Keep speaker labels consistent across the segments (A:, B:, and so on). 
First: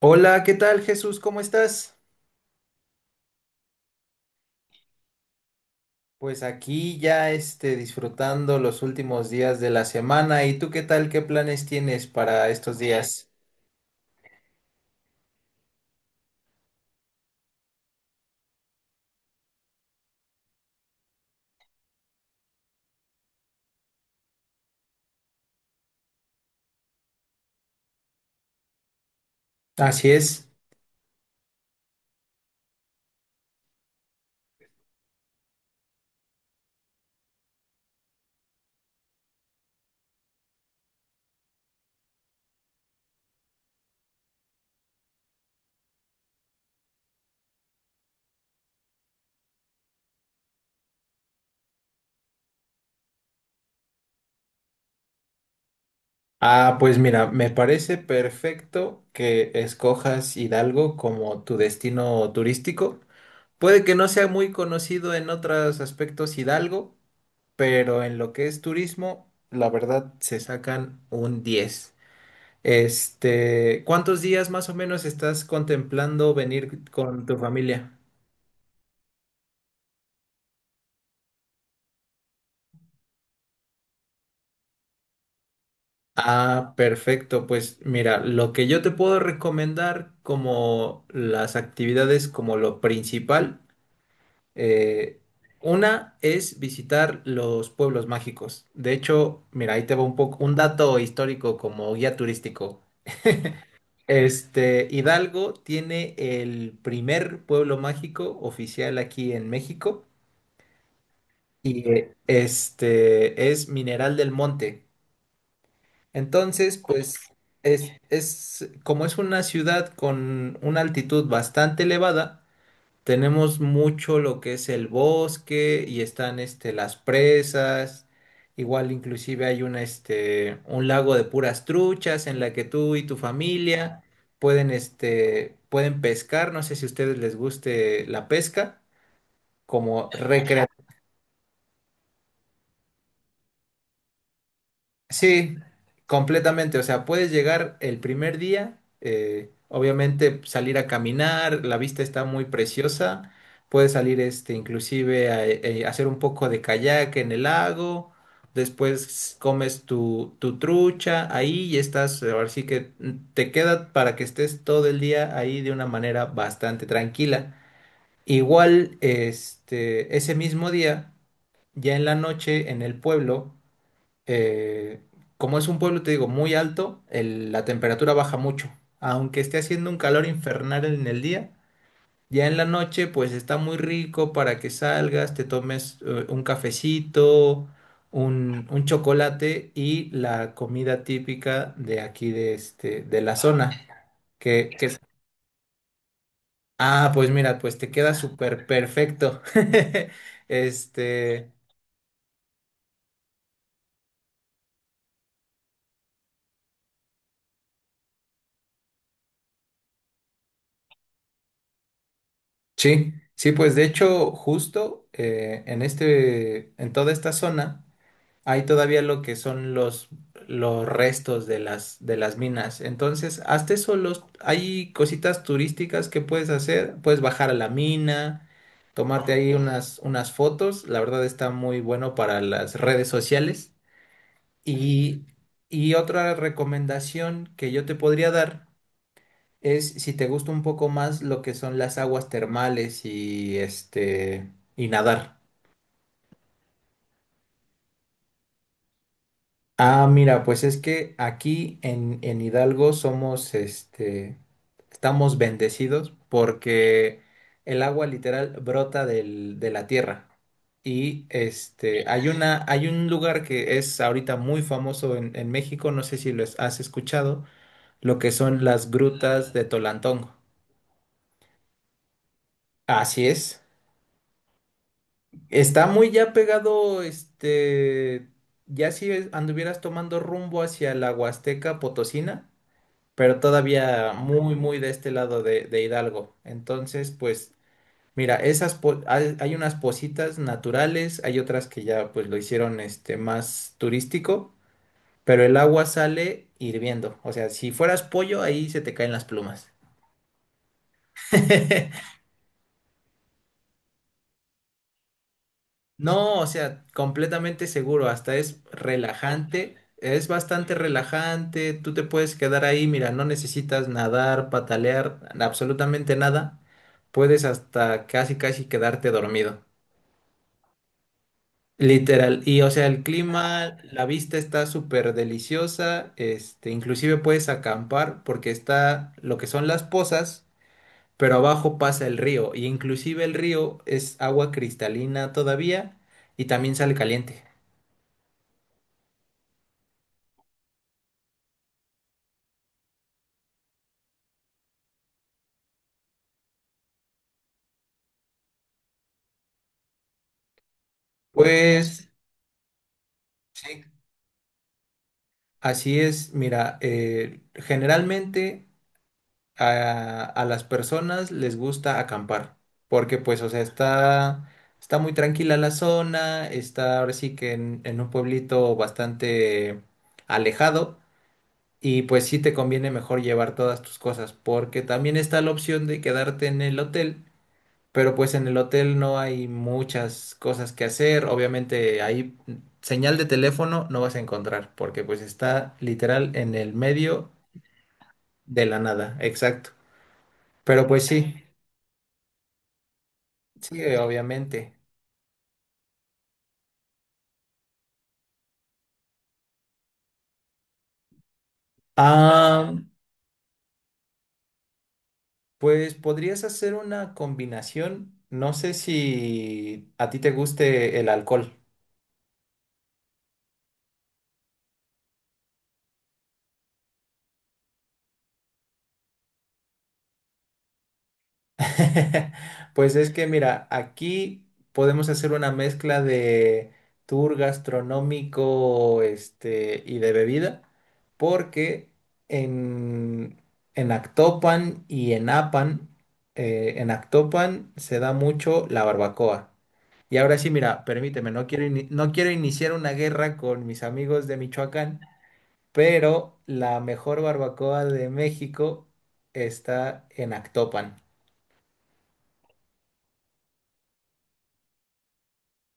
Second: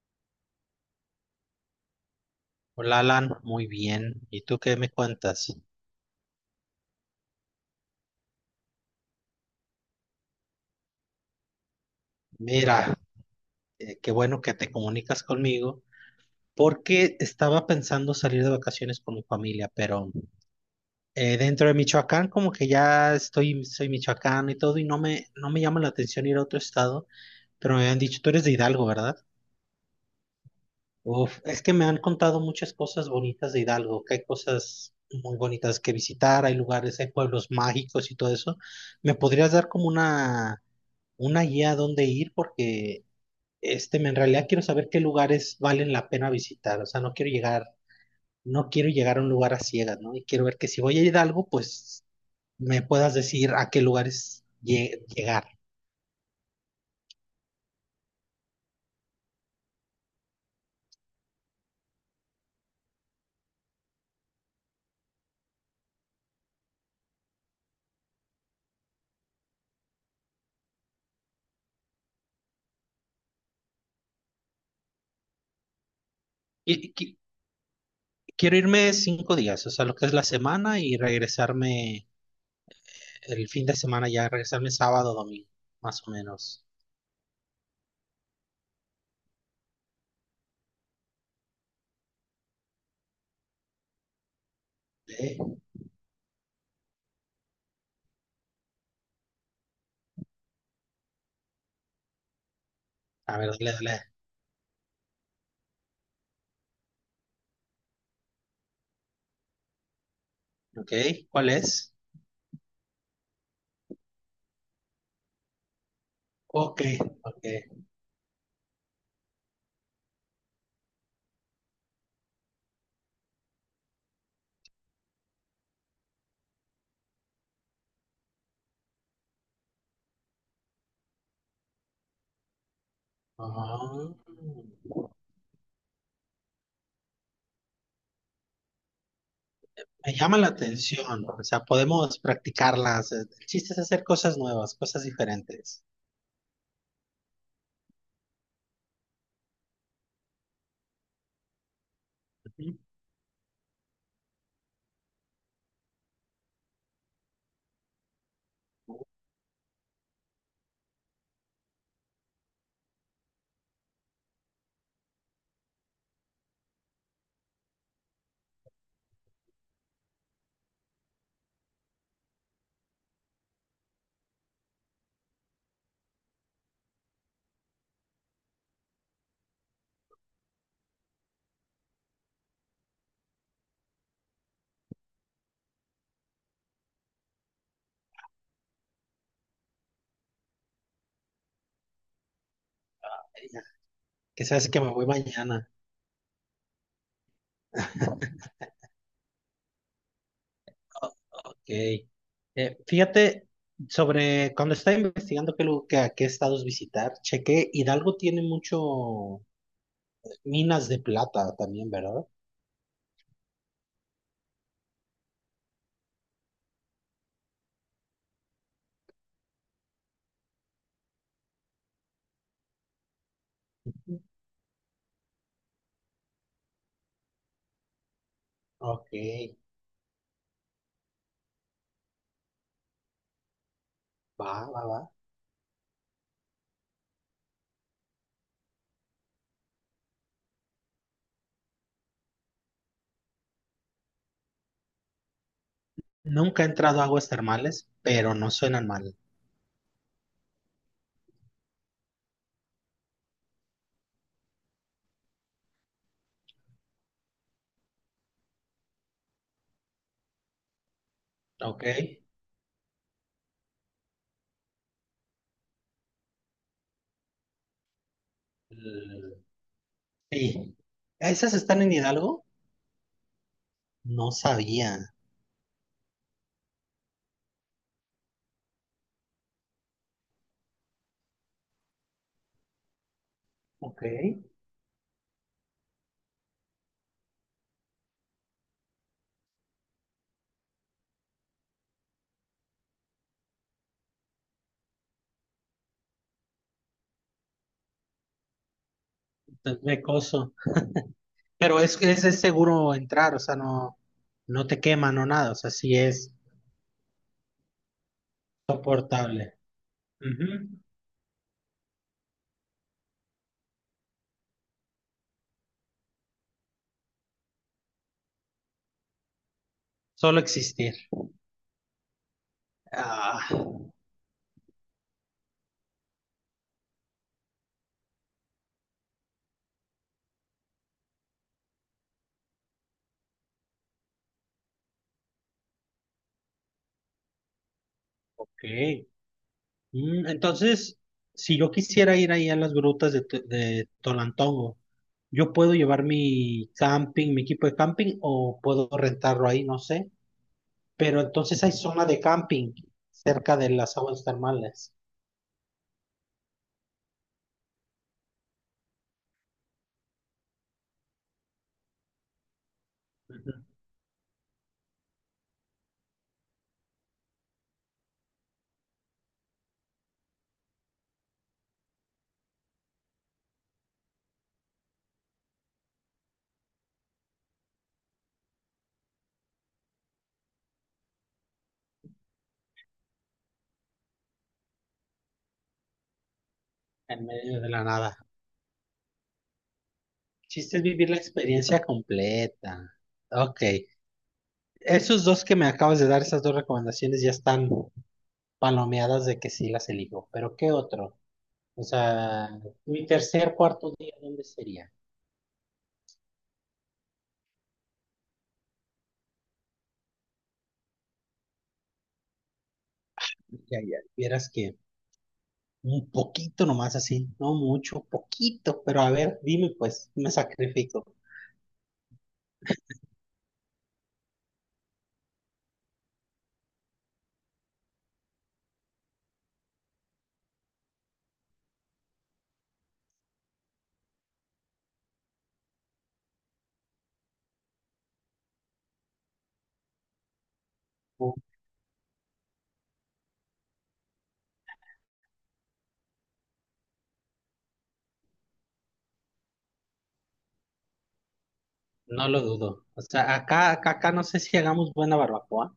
A: Hola, ¿qué tal Jesús? ¿Cómo estás?
B: Hola Alan, muy bien. ¿Y tú qué me cuentas?
A: Pues aquí disfrutando los últimos días de la semana. ¿Y tú qué tal? ¿Qué planes tienes para estos
B: Mira,
A: días?
B: qué bueno que te comunicas conmigo porque estaba pensando salir de vacaciones con mi familia, pero dentro de Michoacán como que ya estoy, soy michoacano y todo y no me llama la atención ir a otro estado, pero me habían dicho, tú eres de Hidalgo, ¿verdad?
A: Así es.
B: Uf, es que me han contado muchas cosas bonitas de Hidalgo, que hay cosas muy bonitas que visitar, hay lugares, hay pueblos mágicos y todo eso. ¿Me podrías dar como una guía a dónde ir porque en realidad quiero saber qué lugares valen la pena visitar? O sea, no quiero llegar a un lugar a ciegas, ¿no? Y quiero ver que si voy a Hidalgo, pues me puedas decir a qué lugares llegar.
A: Ah, pues mira, me parece perfecto que escojas Hidalgo como tu destino turístico. Puede que no sea muy conocido en otros aspectos Hidalgo, pero en lo que es turismo, la verdad se sacan un 10. ¿Cuántos días más o menos estás contemplando
B: Y,
A: venir
B: y qui-
A: con tu familia?
B: Quiero irme 5 días, o sea, lo que es la semana y regresarme el fin de semana ya, regresarme sábado, domingo, más o menos.
A: Ah, perfecto. Pues mira, lo que yo te puedo recomendar como las actividades, como lo principal, eh,
B: Eh,
A: una es visitar los pueblos mágicos. De hecho, mira, ahí te va un poco un dato histórico como guía turístico.
B: A ver, dale, dale.
A: Hidalgo tiene el primer pueblo mágico oficial aquí en México.
B: Ok, ¿cuál
A: Y
B: es?
A: este es Mineral del Monte. Entonces,
B: Ok,
A: pues
B: ok.
A: es como es una ciudad con una altitud bastante elevada, tenemos mucho lo que es el bosque y están las presas. Igual inclusive hay una un lago de puras truchas en la que tú y tu familia
B: Ah.
A: pueden pueden pescar, no sé si a ustedes les guste la pesca como
B: Me llama la atención, ¿no? O sea, podemos practicarlas. El chiste es hacer cosas nuevas, cosas
A: Sí,
B: diferentes.
A: completamente. O sea, puedes llegar el primer día, obviamente salir a caminar, la vista está muy
B: Ujú.
A: preciosa. Puedes salir, inclusive a, hacer un poco de kayak en el lago. Después comes tu trucha ahí y estás, ahora sí que te queda para que estés todo el día ahí de una manera bastante tranquila. Igual, ese mismo día, ya en la noche en el pueblo, eh, como es un pueblo, te digo, muy alto, la temperatura baja mucho. Aunque esté haciendo un calor infernal en el día, ya en la noche pues está muy rico para que salgas, te tomes un cafecito, un chocolate y la comida típica de aquí de, de la zona.
B: Que
A: Que,
B: sabes que me
A: que,
B: voy mañana.
A: ah, pues mira, pues te queda súper perfecto. Este...
B: Ok. Fíjate, sobre cuando estaba investigando qué, a qué estados visitar, chequé, Hidalgo tiene mucho minas de plata también, ¿verdad?
A: Sí, sí, pues de hecho, justo en toda esta zona hay todavía lo que son los restos de de las minas. Entonces, hasta eso
B: Ujú.
A: los, hay cositas turísticas que puedes hacer. Puedes bajar a la mina,
B: Ok,
A: tomarte ahí unas fotos. La verdad está muy bueno para las redes sociales.
B: va, va, va.
A: Y, y otra recomendación que yo te podría dar. Es si te gusta un poco más lo que son las aguas termales y y nadar.
B: Nunca he entrado a aguas termales, pero no suenan mal.
A: Ah, mira, pues es que aquí en Hidalgo somos estamos bendecidos porque el agua literal brota de la tierra. Y
B: Ok.
A: hay una, hay un lugar que es ahorita muy famoso en México, no sé si lo has escuchado, lo que son las
B: Mm,
A: grutas de Tolantongo.
B: sí. ¿Esas están en Hidalgo?
A: Así es.
B: No sabía.
A: Está muy ya pegado, ya si es- anduvieras tomando rumbo hacia la Huasteca Potosina, pero
B: Ok,
A: todavía muy, muy de este lado de Hidalgo. Entonces, pues, mira, hay, hay unas positas naturales, hay otras que ya pues lo hicieron más turístico, pero el agua sale hirviendo. O sea, si fueras pollo, ahí se te caen las plumas.
B: entonces de coso. Pero es seguro entrar, o sea, no te quema, no nada, o sea, sí es
A: No, o sea, completamente seguro, hasta es
B: soportable.
A: relajante, es
B: Ujú.
A: bastante relajante, tú te puedes quedar ahí, mira, no necesitas nadar, patalear, absolutamente nada, puedes hasta casi casi quedarte dormido,
B: Solo existir.
A: literal, y o sea, el
B: Ah,
A: clima, la vista está súper deliciosa, inclusive puedes acampar porque está lo que son las pozas, pero abajo pasa el río, y inclusive el río es agua cristalina todavía y también sale caliente.
B: ok. Mm, entonces, si yo quisiera ir ahí a las grutas de Tolantongo, ¿yo puedo llevar mi camping, mi equipo de camping, o puedo rentarlo ahí? No sé. Pero entonces hay zona
A: Pues
B: de camping cerca de
A: sí,
B: las aguas termales.
A: así es. Mira, generalmente a las personas les gusta acampar, porque pues, o
B: Ujú.
A: sea, está muy tranquila la zona, está ahora sí que en un pueblito bastante alejado y pues sí te conviene mejor llevar todas tus cosas, porque también está la opción de quedarte en el hotel, pero pues en el hotel no hay muchas cosas que hacer. Obviamente ahí señal de teléfono no vas a encontrar, porque pues está literal en el
B: En
A: medio
B: medio de la nada.
A: de la nada, exacto.
B: Chiste es
A: Pero pues
B: vivir la
A: sí,
B: experiencia completa. Ok.
A: sí, obviamente.
B: Esos dos que me acabas de dar, esas dos recomendaciones ya están palomeadas de que sí las elijo. Pero ¿qué otro? O sea,
A: Ah,
B: mi tercer, cuarto día, ¿dónde sería?
A: pues podrías hacer una combinación. No sé si a ti te guste el alcohol.
B: Ya, ya, vieras que un poquito nomás así, no mucho, poquito, pero a ver, dime pues, me sacrifico.
A: Pues es que mira, aquí podemos hacer una mezcla de tour gastronómico, y de bebida, porque en, en Actopan y en Apan, en Actopan se da mucho la barbacoa. Y ahora sí, mira, permíteme,
B: No,
A: no quiero iniciar una guerra con mis amigos de Michoacán, pero la mejor barbacoa de México está en Actopan.
B: no lo dudo. O sea, acá, acá, acá no sé si hagamos buena barbacoa,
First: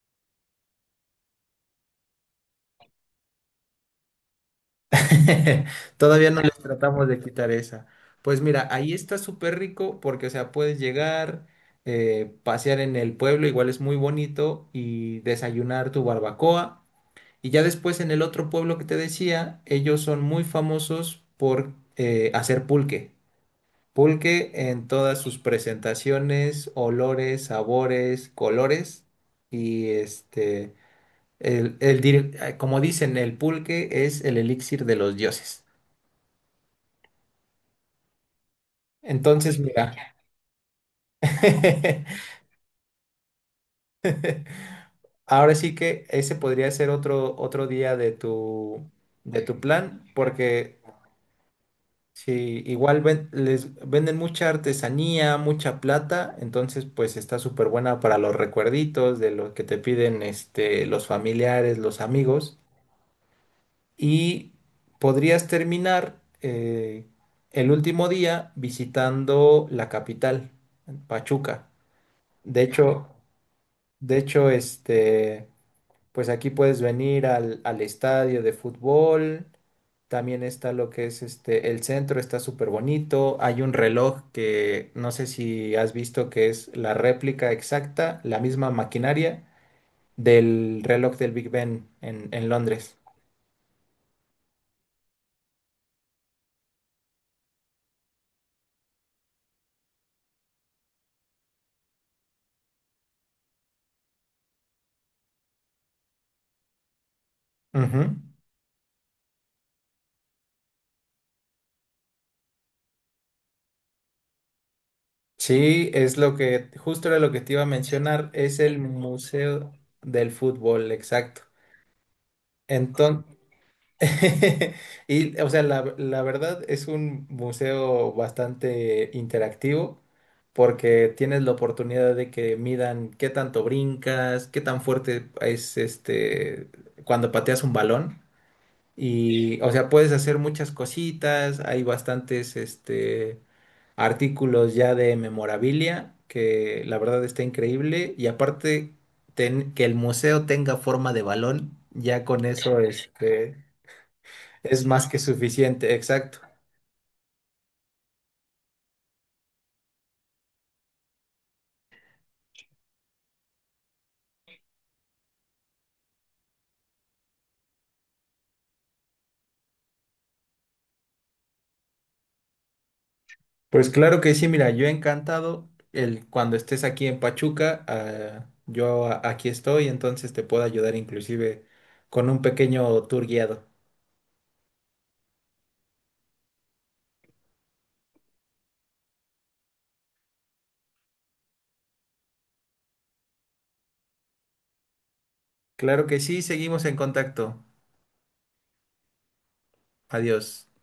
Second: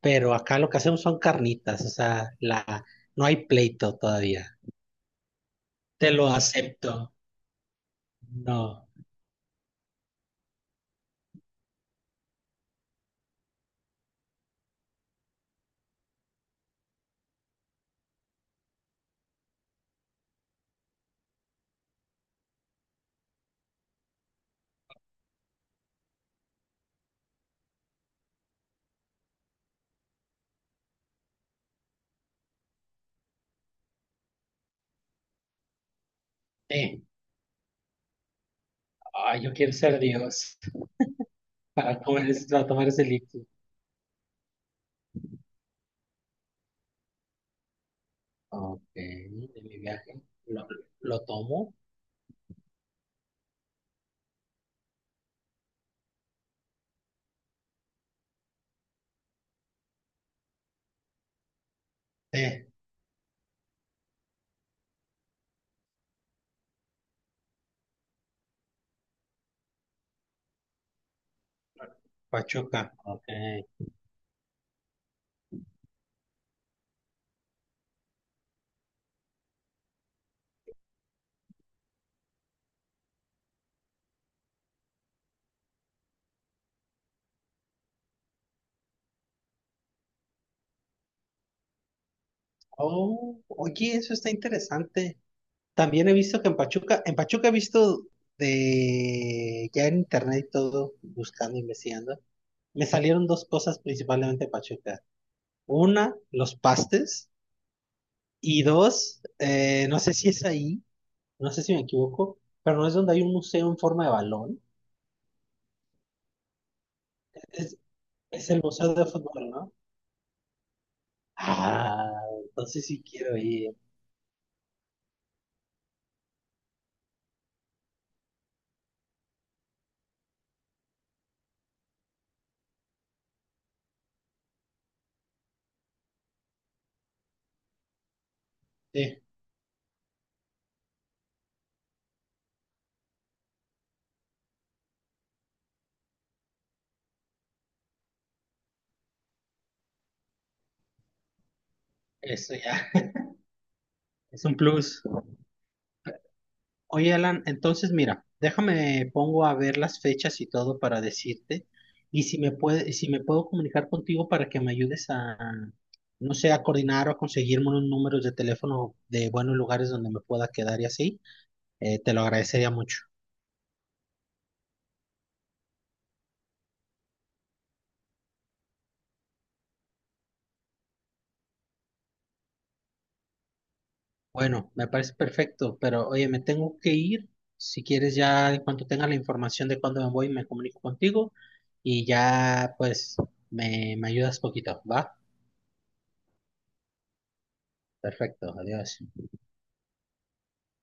B: pero acá lo que hacemos son carnitas, o sea, la, no hay pleito todavía. Te lo
A: Todavía no les tratamos
B: acepto.
A: de quitar esa. Pues mira,
B: No.
A: ahí está súper rico porque, o sea, puedes llegar, pasear en el pueblo, igual es muy bonito, y desayunar tu barbacoa. Y ya después en el otro pueblo que te decía, ellos son muy famosos por hacer pulque. Pulque en todas sus presentaciones, olores, sabores, colores. Y como dicen, el pulque es el elixir de los dioses.
B: Eh, Ay, yo
A: Entonces,
B: quiero
A: mira,
B: ser Dios para para tomar ese líquido.
A: ahora sí que ese podría ser otro día de
B: Ok,
A: de tu
B: de mi
A: plan,
B: viaje.
A: porque
B: Lo tomo.
A: si igual les venden mucha artesanía, mucha plata, entonces pues está súper buena para los recuerditos de lo que te piden los familiares, los amigos,
B: Eh,
A: y podrías terminar el último día visitando la capital, Pachuca. De
B: Pachuca.
A: hecho,
B: Ok.
A: de hecho, este... Pues aquí puedes venir al estadio de fútbol. También está lo que es el centro está súper bonito. Hay un reloj que no sé si has visto que es la réplica exacta, la misma maquinaria del reloj del Big Ben en Londres.
B: Oh, oye, eso está interesante. También he visto que en Pachuca he visto de ya en internet y todo, buscando, investigando. Me salieron dos cosas principalmente de Pachuca. Una, los pastes.
A: Ujú.
B: Y dos, no sé si es ahí. No sé si me equivoco, pero no es donde hay un museo en forma de balón.
A: Sí, es lo que, justo era lo que te iba a
B: Es,
A: mencionar,
B: es
A: es
B: el
A: el
B: museo de fútbol,
A: Museo
B: ¿no?
A: del Fútbol, exacto.
B: Ah, entonces sí
A: Enton
B: quiero ir.
A: Y, o sea, la verdad es un museo bastante interactivo porque tienes la oportunidad de que midan qué tanto brincas, qué tan fuerte es cuando pateas un balón.
B: Sí,
A: Y, o sea, puedes hacer muchas cositas. Hay bastantes artículos ya de memorabilia que la verdad está increíble. Y aparte, que el museo tenga forma de balón, ya con
B: eso
A: eso,
B: ya.
A: este.
B: Es un
A: Es
B: plus.
A: más que suficiente, exacto.
B: Oye, Alan, entonces mira, déjame pongo a ver las fechas y todo para decirte. Y si si me puedo comunicar contigo para que me ayudes a, no sé, a coordinar o a conseguirme unos números de teléfono de buenos lugares donde me pueda quedar y así, te lo agradecería mucho.
A: Pues claro que sí, mira, yo encantado el cuando estés aquí en Pachuca, ah, aquí estoy, entonces te puedo ayudar inclusive con un pequeño tour guiado.
B: Bueno, me parece perfecto, pero oye, me tengo que ir. Si quieres, ya en cuanto tenga la información de cuándo me voy, me comunico contigo y ya pues me ayudas poquito, ¿va?
A: Claro que sí, seguimos en contacto.
B: Perfecto, adiós.
A: Adiós.